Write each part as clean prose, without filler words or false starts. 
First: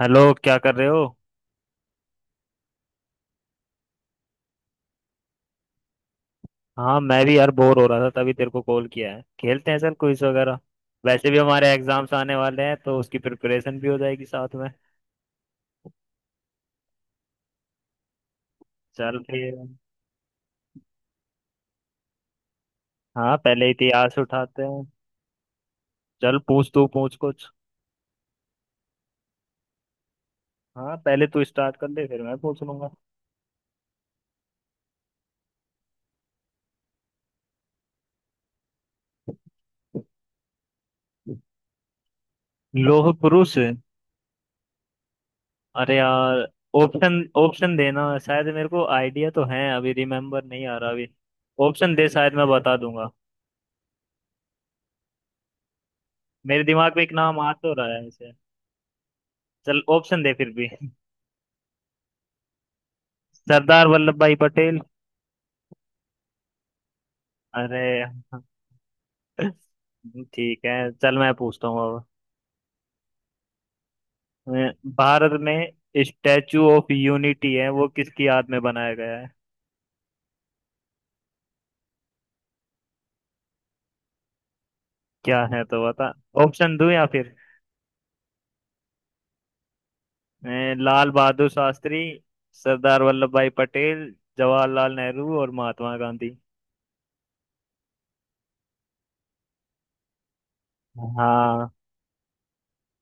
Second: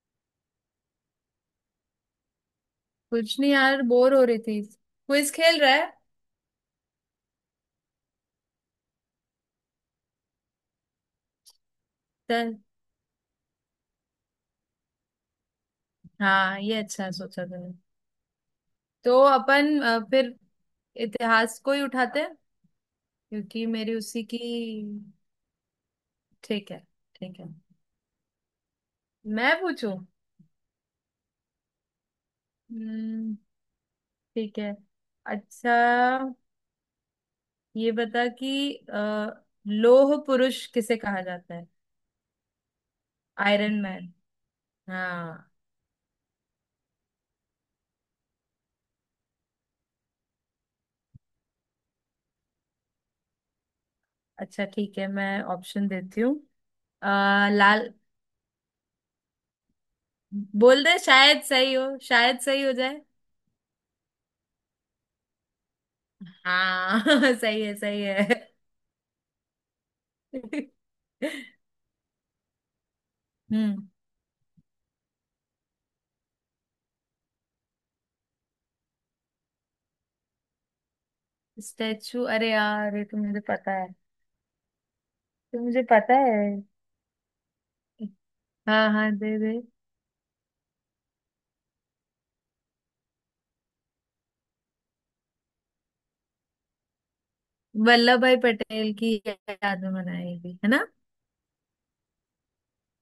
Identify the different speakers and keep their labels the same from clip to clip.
Speaker 1: Hello, क्या कर रहे हो?
Speaker 2: कुछ नहीं यार बोर हो रही थी क्विज खेल रहा है।
Speaker 1: हाँ, मैं भी यार बोर हो रहा था, तभी तेरे को कॉल किया है। खेलते हैं सर क्विज वगैरह। वैसे भी हमारे एग्जाम्स आने
Speaker 2: तो-
Speaker 1: वाले हैं तो उसकी प्रिपरेशन भी हो जाएगी साथ में।
Speaker 2: हाँ ये अच्छा है, सोचा तुमने।
Speaker 1: चल
Speaker 2: तो
Speaker 1: फिर।
Speaker 2: अपन फिर इतिहास को ही उठाते हैं,
Speaker 1: हाँ,
Speaker 2: क्योंकि
Speaker 1: पहले
Speaker 2: मेरी
Speaker 1: इतिहास
Speaker 2: उसी की।
Speaker 1: उठाते हैं। चल पूछ,
Speaker 2: ठीक है।
Speaker 1: तू पूछ
Speaker 2: ठीक
Speaker 1: कुछ।
Speaker 2: है। मैं पूछूं।
Speaker 1: हाँ, पहले तू स्टार्ट कर दे फिर मैं पूछ लूंगा।
Speaker 2: हम्म, ठीक है। अच्छा। ये बता कि लौह पुरुष किसे कहा जाता है।
Speaker 1: लोह पुरुष।
Speaker 2: Iron man. हाँ।
Speaker 1: अरे यार। ऑप्शन ऑप्शन देना शायद, मेरे को आइडिया तो है, अभी रिमेम्बर नहीं आ रहा अभी। ऑप्शन दे, शायद मैं बता दूंगा।
Speaker 2: अच्छा ठीक है, मैं ऑप्शन देती हूँ।
Speaker 1: मेरे दिमाग में
Speaker 2: अ,
Speaker 1: एक नाम आ तो रहा
Speaker 2: लाल।
Speaker 1: है ऐसे। चल ऑप्शन दे फिर भी।
Speaker 2: बोल दे शायद सही हो, शायद सही हो जाए।
Speaker 1: सरदार वल्लभ भाई पटेल।
Speaker 2: हाँ सही है सही
Speaker 1: अरे।
Speaker 2: है।
Speaker 1: ठीक है, चल मैं पूछता हूँ अब।
Speaker 2: हम्म।
Speaker 1: अ, भारत में स्टैचू ऑफ यूनिटी है, वो किसकी याद में बनाया गया है?
Speaker 2: स्टैचू अरे यार ये तो मुझे पता है।
Speaker 1: क्या
Speaker 2: तो
Speaker 1: है तो
Speaker 2: मुझे
Speaker 1: बता।
Speaker 2: पता है।
Speaker 1: ऑप्शन दूं या फिर?
Speaker 2: हाँ हाँ दे दे।
Speaker 1: लाल बहादुर शास्त्री, सरदार वल्लभ भाई पटेल, जवाहरलाल नेहरू और महात्मा गांधी।
Speaker 2: वल्लभ भाई पटेल की याद में बनाएगी है ना।
Speaker 1: हाँ।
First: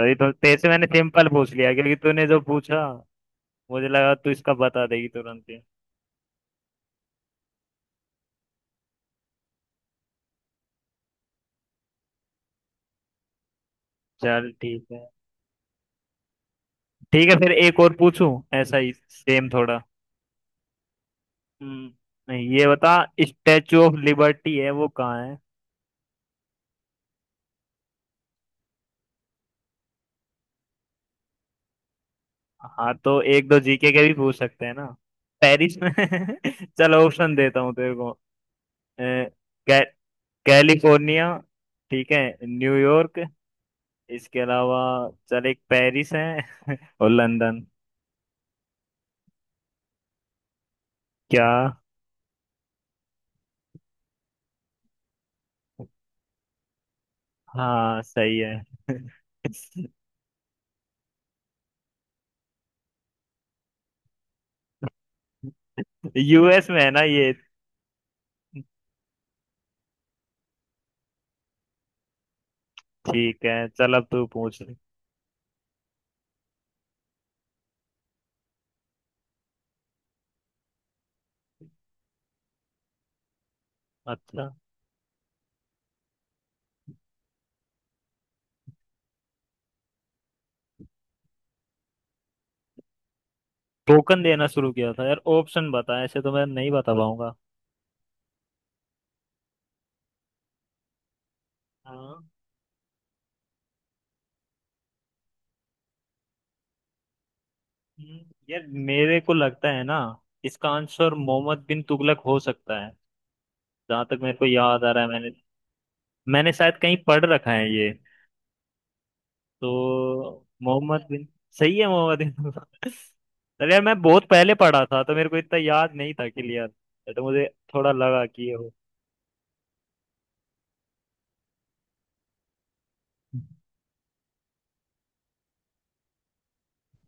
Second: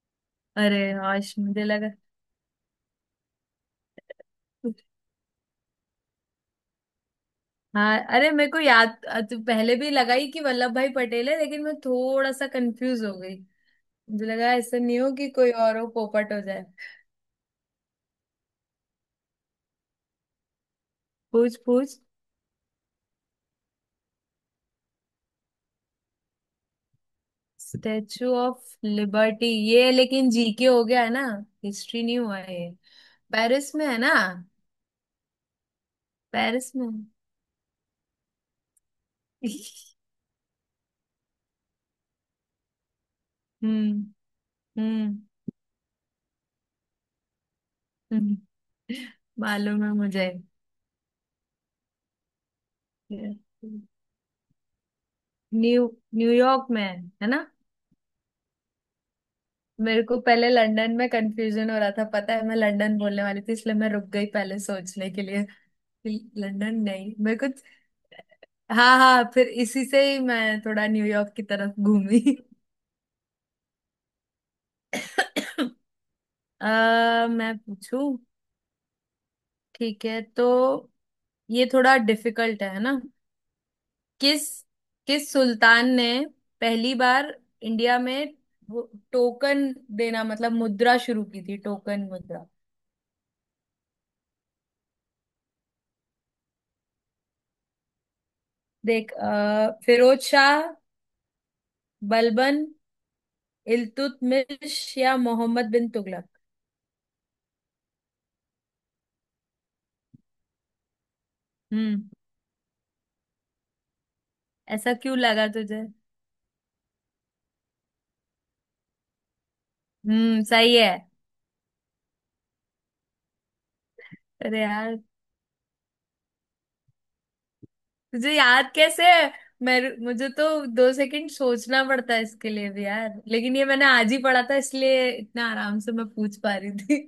Speaker 1: सही, तो तेरे से
Speaker 2: अरे
Speaker 1: मैंने सिंपल
Speaker 2: हाश
Speaker 1: पूछ
Speaker 2: मुझे
Speaker 1: लिया,
Speaker 2: लगा।
Speaker 1: क्योंकि तूने जो पूछा, मुझे लगा तू इसका बता देगी तुरंत ही।
Speaker 2: हाँ अरे मेरे को याद तो पहले भी लगा ही कि वल्लभ भाई पटेल है, लेकिन मैं थोड़ा सा कंफ्यूज हो गई। मुझे
Speaker 1: चल
Speaker 2: लगा ऐसा
Speaker 1: ठीक
Speaker 2: नहीं
Speaker 1: है।
Speaker 2: हो कि कोई और हो, पोपट हो जाए।
Speaker 1: ठीक है, फिर एक और पूछूं? ऐसा ही सेम थोड़ा।
Speaker 2: पूछ
Speaker 1: हम्म,
Speaker 2: पूछ।
Speaker 1: नहीं, ये बता। स्टेचू ऑफ लिबर्टी है वो कहाँ है?
Speaker 2: स्टेचू ऑफ लिबर्टी ये लेकिन जीके हो गया है ना। हिस्ट्री नहीं हुआ ये।
Speaker 1: हाँ तो एक दो
Speaker 2: पेरिस में
Speaker 1: जीके
Speaker 2: है
Speaker 1: के भी
Speaker 2: ना।
Speaker 1: पूछ सकते हैं ना। पेरिस में
Speaker 2: पेरिस में।
Speaker 1: चलो ऑप्शन देता हूँ तेरे को। कै, कैलिफोर्निया, ठीक है, न्यूयॉर्क,
Speaker 2: हम्म।
Speaker 1: इसके अलावा
Speaker 2: हम्म।
Speaker 1: चल एक पेरिस है, और लंदन।
Speaker 2: हम्म, मालूम है मुझे।
Speaker 1: क्या?
Speaker 2: न्यू न्यूयॉर्क में है। है ना।
Speaker 1: हाँ सही है।
Speaker 2: मेरे को पहले लंदन में कंफ्यूजन हो रहा था, पता है मैं लंदन बोलने वाली थी इसलिए मैं रुक गई पहले सोचने के लिए कि
Speaker 1: यूएस
Speaker 2: लंदन
Speaker 1: में है ना
Speaker 2: नहीं
Speaker 1: ये?
Speaker 2: मेरे को। हाँ हाँ फिर इसी से ही मैं थोड़ा न्यूयॉर्क की तरफ घूमी।
Speaker 1: ठीक है चल अब तू पूछ ले।
Speaker 2: मैं पूछू। ठीक है तो ये थोड़ा डिफिकल्ट है ना। किस
Speaker 1: अच्छा।
Speaker 2: किस सुल्तान ने पहली बार इंडिया में वो टोकन देना मतलब मुद्रा शुरू की थी, टोकन मुद्रा।
Speaker 1: टोकन देना शुरू किया था? यार ऑप्शन बता, ऐसे तो मैं नहीं बता पाऊंगा।
Speaker 2: देख फिरोज शाह,
Speaker 1: हाँ।
Speaker 2: बलबन, इल्तुतमिश या मोहम्मद बिन तुगलक।
Speaker 1: हम्म, यार मेरे को लगता है ना, इसका आंसर मोहम्मद बिन
Speaker 2: हम्म।
Speaker 1: तुगलक हो सकता है। जहां तक मेरे को याद आ
Speaker 2: ऐसा
Speaker 1: रहा है,
Speaker 2: क्यों
Speaker 1: मैंने
Speaker 2: लगा तुझे।
Speaker 1: मैंने शायद कहीं पढ़ रखा है ये। तो
Speaker 2: सही है।
Speaker 1: मोहम्मद बिन। सही है, मोहम्मद बिन तुगलक। अरे यार, मैं बहुत पहले
Speaker 2: अरे
Speaker 1: पढ़ा
Speaker 2: यार
Speaker 1: था तो मेरे को इतना याद नहीं था क्लियर। तो मुझे थोड़ा लगा
Speaker 2: तुझे
Speaker 1: कि ये हो।
Speaker 2: याद कैसे है। मैं मुझे तो 2 सेकंड सोचना पड़ता है इसके लिए भी यार, लेकिन ये मैंने आज ही पढ़ा था इसलिए इतना आराम से मैं पूछ पा रही थी।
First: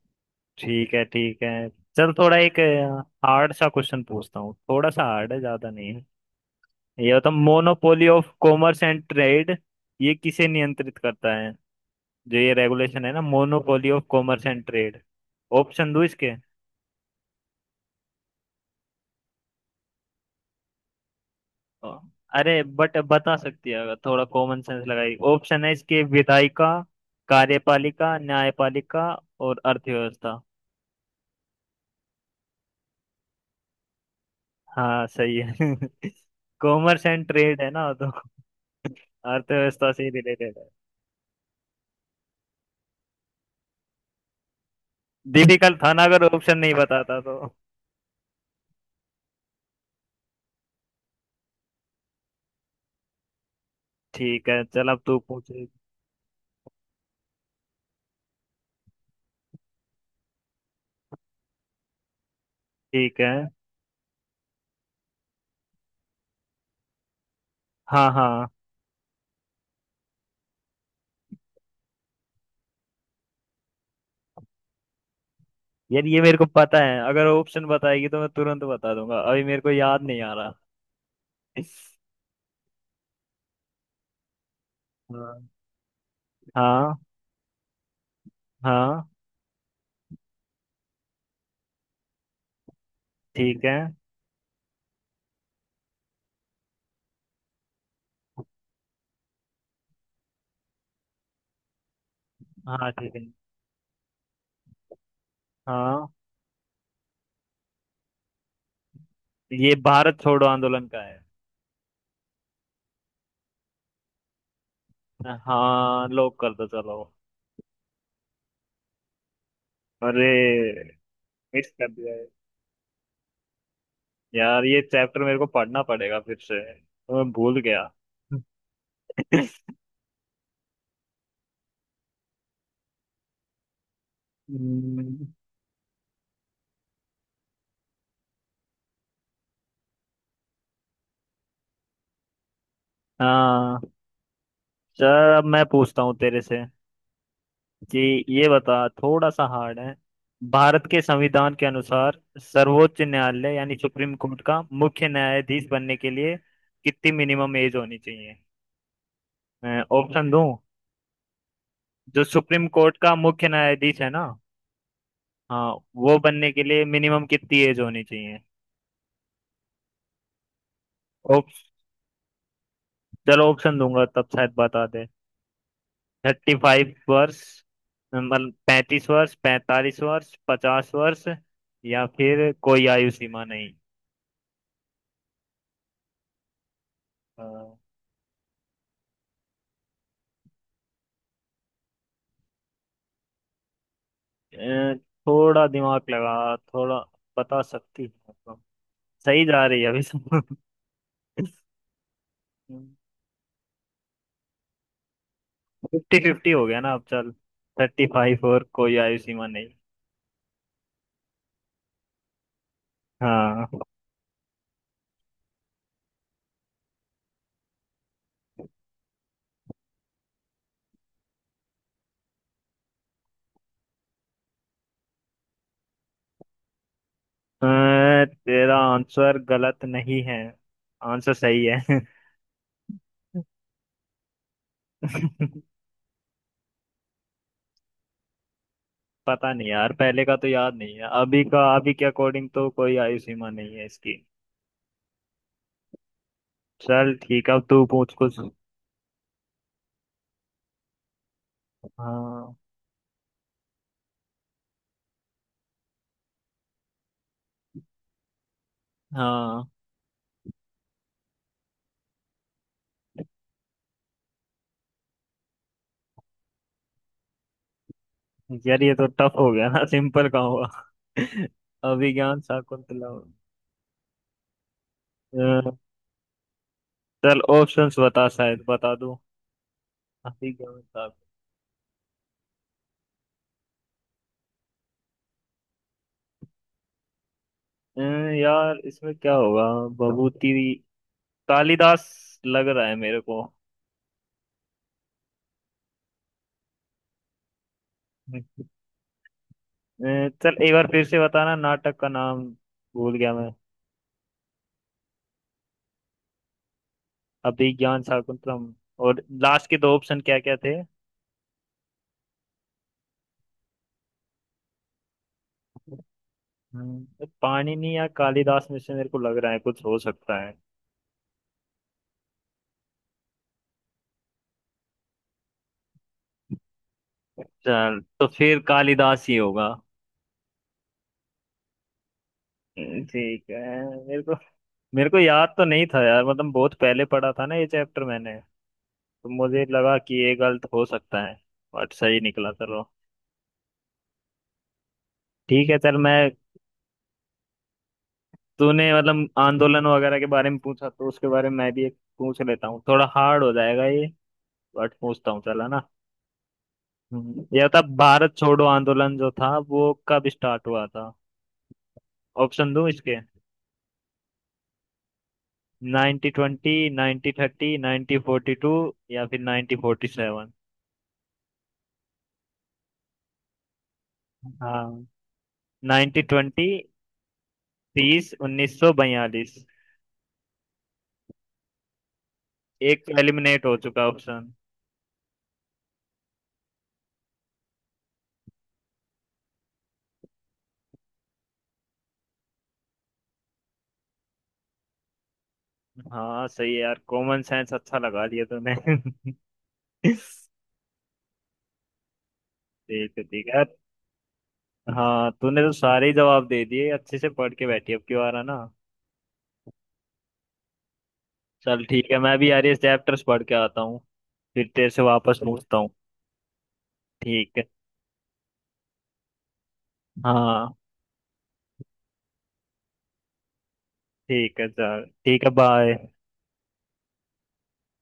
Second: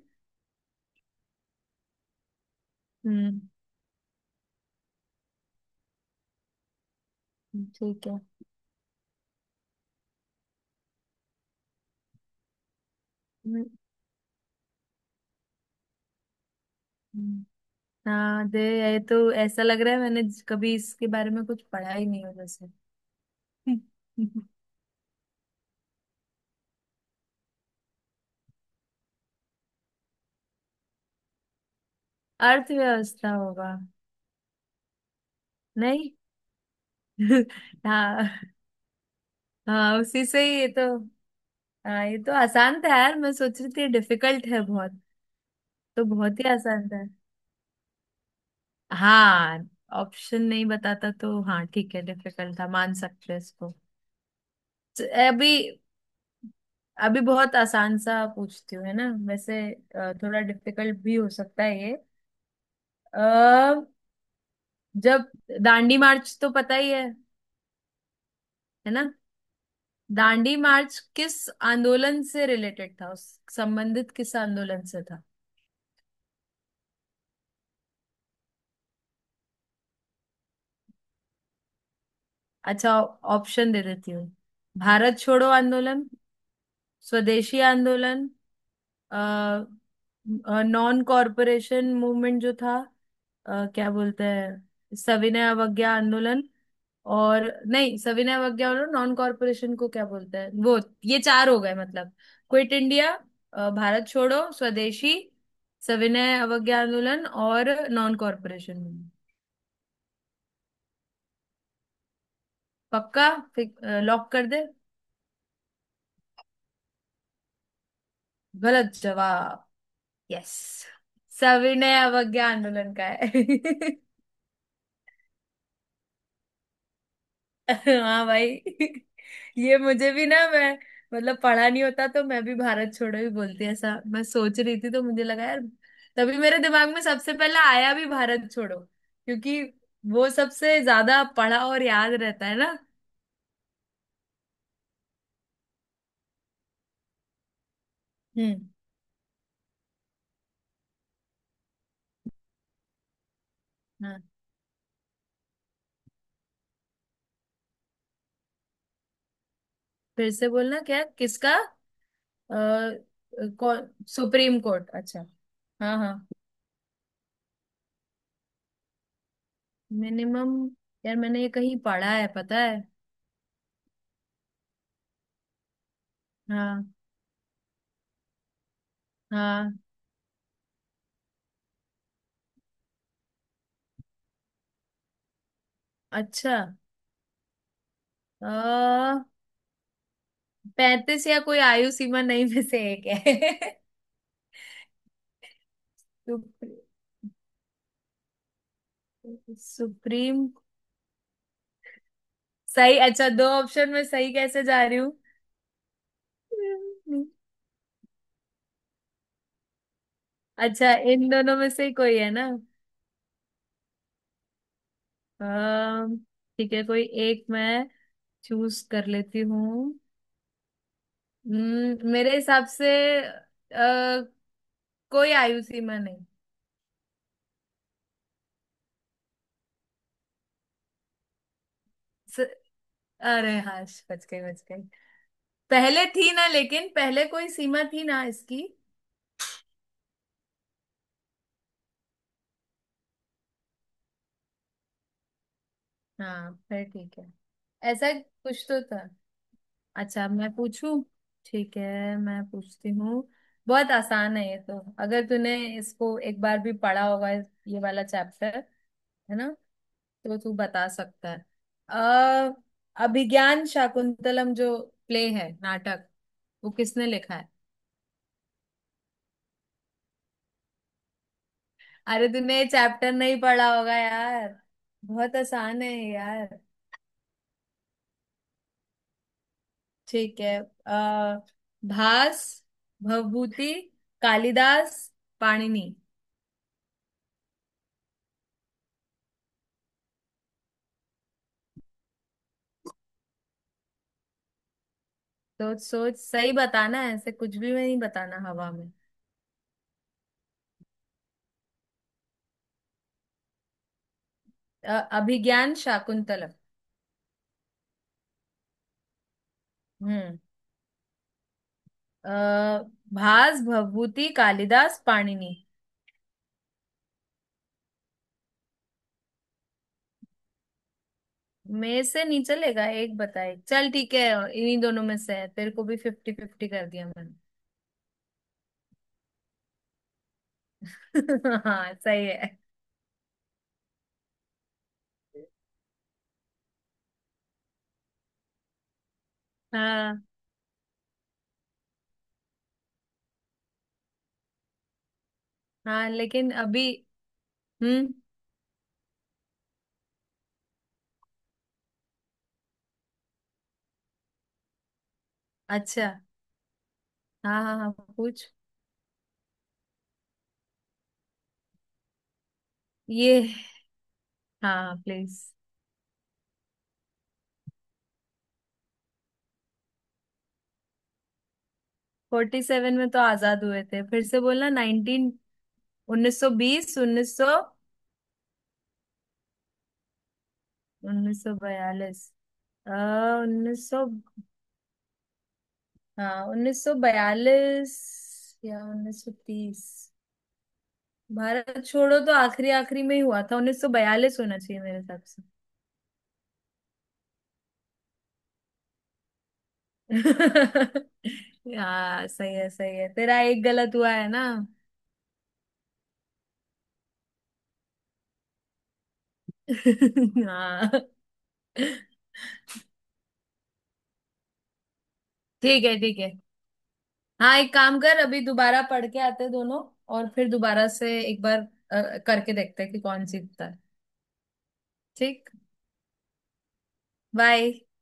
Speaker 1: ठीक है, ठीक है। चल थोड़ा एक
Speaker 2: हम्म।
Speaker 1: हार्ड सा क्वेश्चन पूछता हूँ, थोड़ा सा हार्ड है, ज्यादा नहीं है। ये होता
Speaker 2: ठीक
Speaker 1: मोनोपोली
Speaker 2: है।
Speaker 1: Of commerce and trade. ये किसे नियंत्रित करता है? जो ये रेगुलेशन है ना,
Speaker 2: हम्म,
Speaker 1: monopoly of commerce and trade. Option दो इसके।
Speaker 2: हम्म। हाँ दे। ये तो ऐसा लग रहा है मैंने कभी इसके बारे में कुछ
Speaker 1: अ,
Speaker 2: पढ़ा ही नहीं हो
Speaker 1: अरे
Speaker 2: जैसे।
Speaker 1: बट बता सकती है अगर थोड़ा कॉमन सेंस लगाई। ऑप्शन है इसके: विधायिका, कार्यपालिका, न्यायपालिका और अर्थव्यवस्था।
Speaker 2: अर्थव्यवस्था होगा।
Speaker 1: हाँ सही
Speaker 2: नहीं।
Speaker 1: है। कॉमर्स एंड ट्रेड है ना, तो
Speaker 2: हाँ।
Speaker 1: अर्थव्यवस्था
Speaker 2: हाँ
Speaker 1: से ही
Speaker 2: उसी से
Speaker 1: रिलेटेड
Speaker 2: ही
Speaker 1: है।
Speaker 2: ये तो। हाँ ये तो आसान था यार, मैं सोच रही थी डिफिकल्ट है बहुत।
Speaker 1: डिफिकल्ट था ना,
Speaker 2: तो
Speaker 1: अगर
Speaker 2: बहुत ही
Speaker 1: ऑप्शन नहीं
Speaker 2: आसान था।
Speaker 1: बताता तो।
Speaker 2: हाँ, ऑप्शन नहीं बताता तो हाँ ठीक है डिफिकल्ट था, मान सकते हैं इसको।
Speaker 1: ठीक है, चल अब
Speaker 2: तो
Speaker 1: तू
Speaker 2: अभी
Speaker 1: पूछ।
Speaker 2: अभी बहुत आसान सा पूछती हूँ है ना वैसे। थोड़ा डिफिकल्ट भी हो सकता है ये।
Speaker 1: ठीक
Speaker 2: अ,
Speaker 1: है।
Speaker 2: जब दांडी मार्च तो पता ही है।
Speaker 1: हाँ, हाँ।
Speaker 2: है ना। दांडी मार्च किस आंदोलन से रिलेटेड था, उस संबंधित किस आंदोलन से था।
Speaker 1: यार ये मेरे को पता है, अगर ऑप्शन बताएगी तो मैं तुरंत बता दूंगा, अभी मेरे को याद नहीं आ रहा।
Speaker 2: अच्छा। ऑप्शन दे देती हूँ। भारत छोड़ो
Speaker 1: हाँ।
Speaker 2: आंदोलन,
Speaker 1: हाँ,
Speaker 2: स्वदेशी आंदोलन,
Speaker 1: हाँ।
Speaker 2: नॉन कॉरपोरेशन मूवमेंट जो था,
Speaker 1: ठीक है।
Speaker 2: क्या बोलते हैं सविनय अवज्ञा आंदोलन और नहीं सविनय अवज्ञा और नॉन कॉरपोरेशन को क्या बोलते हैं वो। ये चार हो गए मतलब। क्विट
Speaker 1: हाँ
Speaker 2: इंडिया।
Speaker 1: ठीक है।
Speaker 2: भारत छोड़ो, स्वदेशी,
Speaker 1: हाँ,
Speaker 2: सविनय अवज्ञा आंदोलन और नॉन कॉरपोरेशन मूवमेंट।
Speaker 1: ये भारत छोड़ो आंदोलन का है।
Speaker 2: पक्का। लॉक कर दे।
Speaker 1: हाँ लॉक कर दो, चलो।
Speaker 2: गलत जवाब।
Speaker 1: अरे।
Speaker 2: यस
Speaker 1: मिस कर
Speaker 2: सविनय
Speaker 1: दिया है।
Speaker 2: अवज्ञा आंदोलन का है।
Speaker 1: यार ये चैप्टर मेरे को पढ़ना पड़ेगा फिर से, तो मैं भूल गया।
Speaker 2: हाँ भाई। ये मुझे भी ना मैं मतलब पढ़ा नहीं होता तो मैं भी भारत छोड़ो ही बोलती, ऐसा मैं सोच रही थी तो मुझे
Speaker 1: हम्म,
Speaker 2: लगा यार। तभी मेरे दिमाग में सबसे पहला आया भी भारत छोड़ो, क्योंकि वो सबसे ज्यादा पढ़ा और याद रहता है ना।
Speaker 1: हाँ। चल अब मैं पूछता हूँ तेरे से। जी। ये
Speaker 2: हम्म।
Speaker 1: बता, थोड़ा सा हार्ड है। भारत के संविधान के अनुसार सर्वोच्च न्यायालय यानी सुप्रीम
Speaker 2: हाँ।
Speaker 1: कोर्ट का मुख्य न्यायाधीश बनने के लिए कितनी मिनिमम एज होनी चाहिए? मैं ऑप्शन
Speaker 2: फिर से
Speaker 1: दूं?
Speaker 2: बोलना क्या, किसका।
Speaker 1: जो सुप्रीम कोर्ट का मुख्य
Speaker 2: कौन।
Speaker 1: न्यायाधीश है ना,
Speaker 2: सुप्रीम कोर्ट अच्छा।
Speaker 1: हाँ,
Speaker 2: हाँ हाँ।
Speaker 1: वो बनने के लिए मिनिमम कितनी एज होनी चाहिए?
Speaker 2: मिनिमम। यार मैंने ये
Speaker 1: ऑप-
Speaker 2: कहीं पढ़ा है पता है।
Speaker 1: चलो ऑप्शन दूंगा तब शायद बता दे। थर्टी
Speaker 2: हाँ
Speaker 1: फाइव वर्ष मतलब 35 वर्ष,
Speaker 2: हाँ।
Speaker 1: 45 वर्ष, 50 वर्ष, या फिर कोई आयु सीमा
Speaker 2: अच्छा।
Speaker 1: नहीं।
Speaker 2: अ, 35 या कोई आयु सीमा नहीं में से एक है।
Speaker 1: अ, थोड़ा दिमाग लगा,
Speaker 2: सुप्रीम।
Speaker 1: थोड़ा बता सकती है तो। सही जा रही है अभी
Speaker 2: सुप्रीम।
Speaker 1: तो।
Speaker 2: सही अच्छा दो ऑप्शन में सही कैसे जा रही हूँ।
Speaker 1: फिफ्टी फिफ्टी हो गया ना अब,
Speaker 2: हम्म।
Speaker 1: चल। 35 और कोई आयु सीमा नहीं।
Speaker 2: अच्छा इन दोनों में से ही कोई है ना।
Speaker 1: हाँ।
Speaker 2: अम, ठीक है कोई एक मैं चूज कर लेती हूँ। मेरे हिसाब से आ, कोई आयु सीमा नहीं।
Speaker 1: अ, तेरा आंसर गलत नहीं है, आंसर सही है।
Speaker 2: स, अरे हाँ बच गई बच गई। पहले थी ना, लेकिन पहले कोई सीमा थी ना इसकी।
Speaker 1: पता नहीं यार, पहले का तो याद नहीं है, अभी का, अभी के अकॉर्डिंग तो कोई आयु सीमा नहीं है इसकी।
Speaker 2: हाँ फिर
Speaker 1: चल
Speaker 2: ठीक है।
Speaker 1: ठीक है, अब तू
Speaker 2: ऐसा
Speaker 1: पूछ कुछ।
Speaker 2: कुछ तो था। अच्छा अब मैं पूछूं। ठीक है मैं
Speaker 1: हाँ,
Speaker 2: पूछती हूँ। बहुत आसान है ये तो। अगर तूने इसको एक बार भी पढ़ा होगा ये वाला चैप्टर। है ना।
Speaker 1: हाँ।
Speaker 2: तो तू बता सकता है। अ अभिज्ञान शाकुंतलम जो प्ले है नाटक वो किसने लिखा है।
Speaker 1: यार ये तो टफ हो गया ना, सिंपल का हुआ।
Speaker 2: अरे
Speaker 1: अभिज्ञान
Speaker 2: तूने ये
Speaker 1: शाकुंतला।
Speaker 2: चैप्टर नहीं पढ़ा होगा यार। बहुत
Speaker 1: अ,
Speaker 2: आसान है ये यार।
Speaker 1: चल ऑप्शंस बता, शायद बता दो।
Speaker 2: ठीक है।
Speaker 1: अभिज्ञान
Speaker 2: आ, भास, भवभूति, कालिदास, पाणिनि।
Speaker 1: शाकुंतला। यार इसमें क्या होगा? भभूति, कालिदास, लग रहा है मेरे को।
Speaker 2: तो सोच सही बताना है, ऐसे कुछ भी मैं नहीं
Speaker 1: अ,
Speaker 2: बताना हवा में।
Speaker 1: चल एक बार फिर से बताना नाटक का नाम, भूल गया मैं।
Speaker 2: अ, अभिज्ञान शाकुंतलम।
Speaker 1: अभिज्ञान शाकुंतलम। और लास्ट के दो ऑप्शन क्या
Speaker 2: हम्म।
Speaker 1: क्या थे?
Speaker 2: आ, भास भवभूति कालिदास पाणिनि
Speaker 1: पाणिनि या कालिदास में से मेरे को लग रहा है कुछ हो सकता है।
Speaker 2: में से नहीं चलेगा एक बताए चल ठीक है। इन्हीं दोनों में से है, तेरे को भी फिफ्टी फिफ्टी कर दिया मैंने।
Speaker 1: चल तो फिर कालिदास ही होगा।
Speaker 2: हाँ सही है।
Speaker 1: ठीक है। मेरे को मेरे को याद तो नहीं था यार, मतलब बहुत पहले पढ़ा था ना ये चैप्टर मैंने। तो मुझे लगा
Speaker 2: हाँ
Speaker 1: कि ये गलत हो सकता है। बट सही निकला, चलो। ठीक है, चल
Speaker 2: हाँ
Speaker 1: मैं।
Speaker 2: लेकिन अभी। हम्म।
Speaker 1: तूने मतलब आंदोलन वगैरह के बारे में पूछा, तो उसके बारे में मैं भी एक पूछ लेता हूँ, थोड़ा हार्ड हो जाएगा ये, बट पूछता हूँ, चला ना।
Speaker 2: अच्छा। हाँ
Speaker 1: ये
Speaker 2: हाँ
Speaker 1: बता,
Speaker 2: हाँ
Speaker 1: भारत
Speaker 2: पूछ।
Speaker 1: छोड़ो आंदोलन जो था वो कब स्टार्ट हुआ था? ऑप्शन दूं इसके।
Speaker 2: ये हाँ प्लीज।
Speaker 1: 1920, 1930, 1942, या फिर 1947।
Speaker 2: 47 में तो आजाद हुए थे, फिर से बोलना नाइनटीन।
Speaker 1: नाइनटी
Speaker 2: उन्नीस सौ
Speaker 1: ट्वेंटी
Speaker 2: बीस
Speaker 1: तीस 1942।
Speaker 2: 1942।
Speaker 1: एक तो एलिमिनेट हो
Speaker 2: उन्नीस सौ
Speaker 1: चुका ऑप्शन।
Speaker 2: हाँ 1942 या 1930। भारत छोड़ो तो आखिरी आखिरी में ही हुआ था 1942 होना चाहिए मेरे हिसाब से।
Speaker 1: हाँ सही है यार, कॉमन सेंस अच्छा लगा दिया तूने। ठीक
Speaker 2: हाँ सही है सही
Speaker 1: है।
Speaker 2: है, तेरा
Speaker 1: ठीक
Speaker 2: एक
Speaker 1: है।
Speaker 2: गलत हुआ है ना।
Speaker 1: हाँ, तूने तो सारे ही जवाब दे दिए, अच्छे से पढ़ के बैठी अब की बार है ना।
Speaker 2: हाँ
Speaker 1: चल ठीक है, मैं भी यार ये चैप्टर्स पढ़ के आता हूँ, फिर तेरे से वापस पूछता
Speaker 2: ठीक
Speaker 1: हूँ।
Speaker 2: है ठीक है।
Speaker 1: ठीक
Speaker 2: हाँ
Speaker 1: है।
Speaker 2: एक काम कर अभी दोबारा पढ़ के आते हैं दोनों और फिर
Speaker 1: हाँ
Speaker 2: दोबारा से एक बार करके देखते हैं कि कौन जीतता है।
Speaker 1: ठीक है, चल ठीक है,
Speaker 2: ठीक।
Speaker 1: बाय।
Speaker 2: बाय।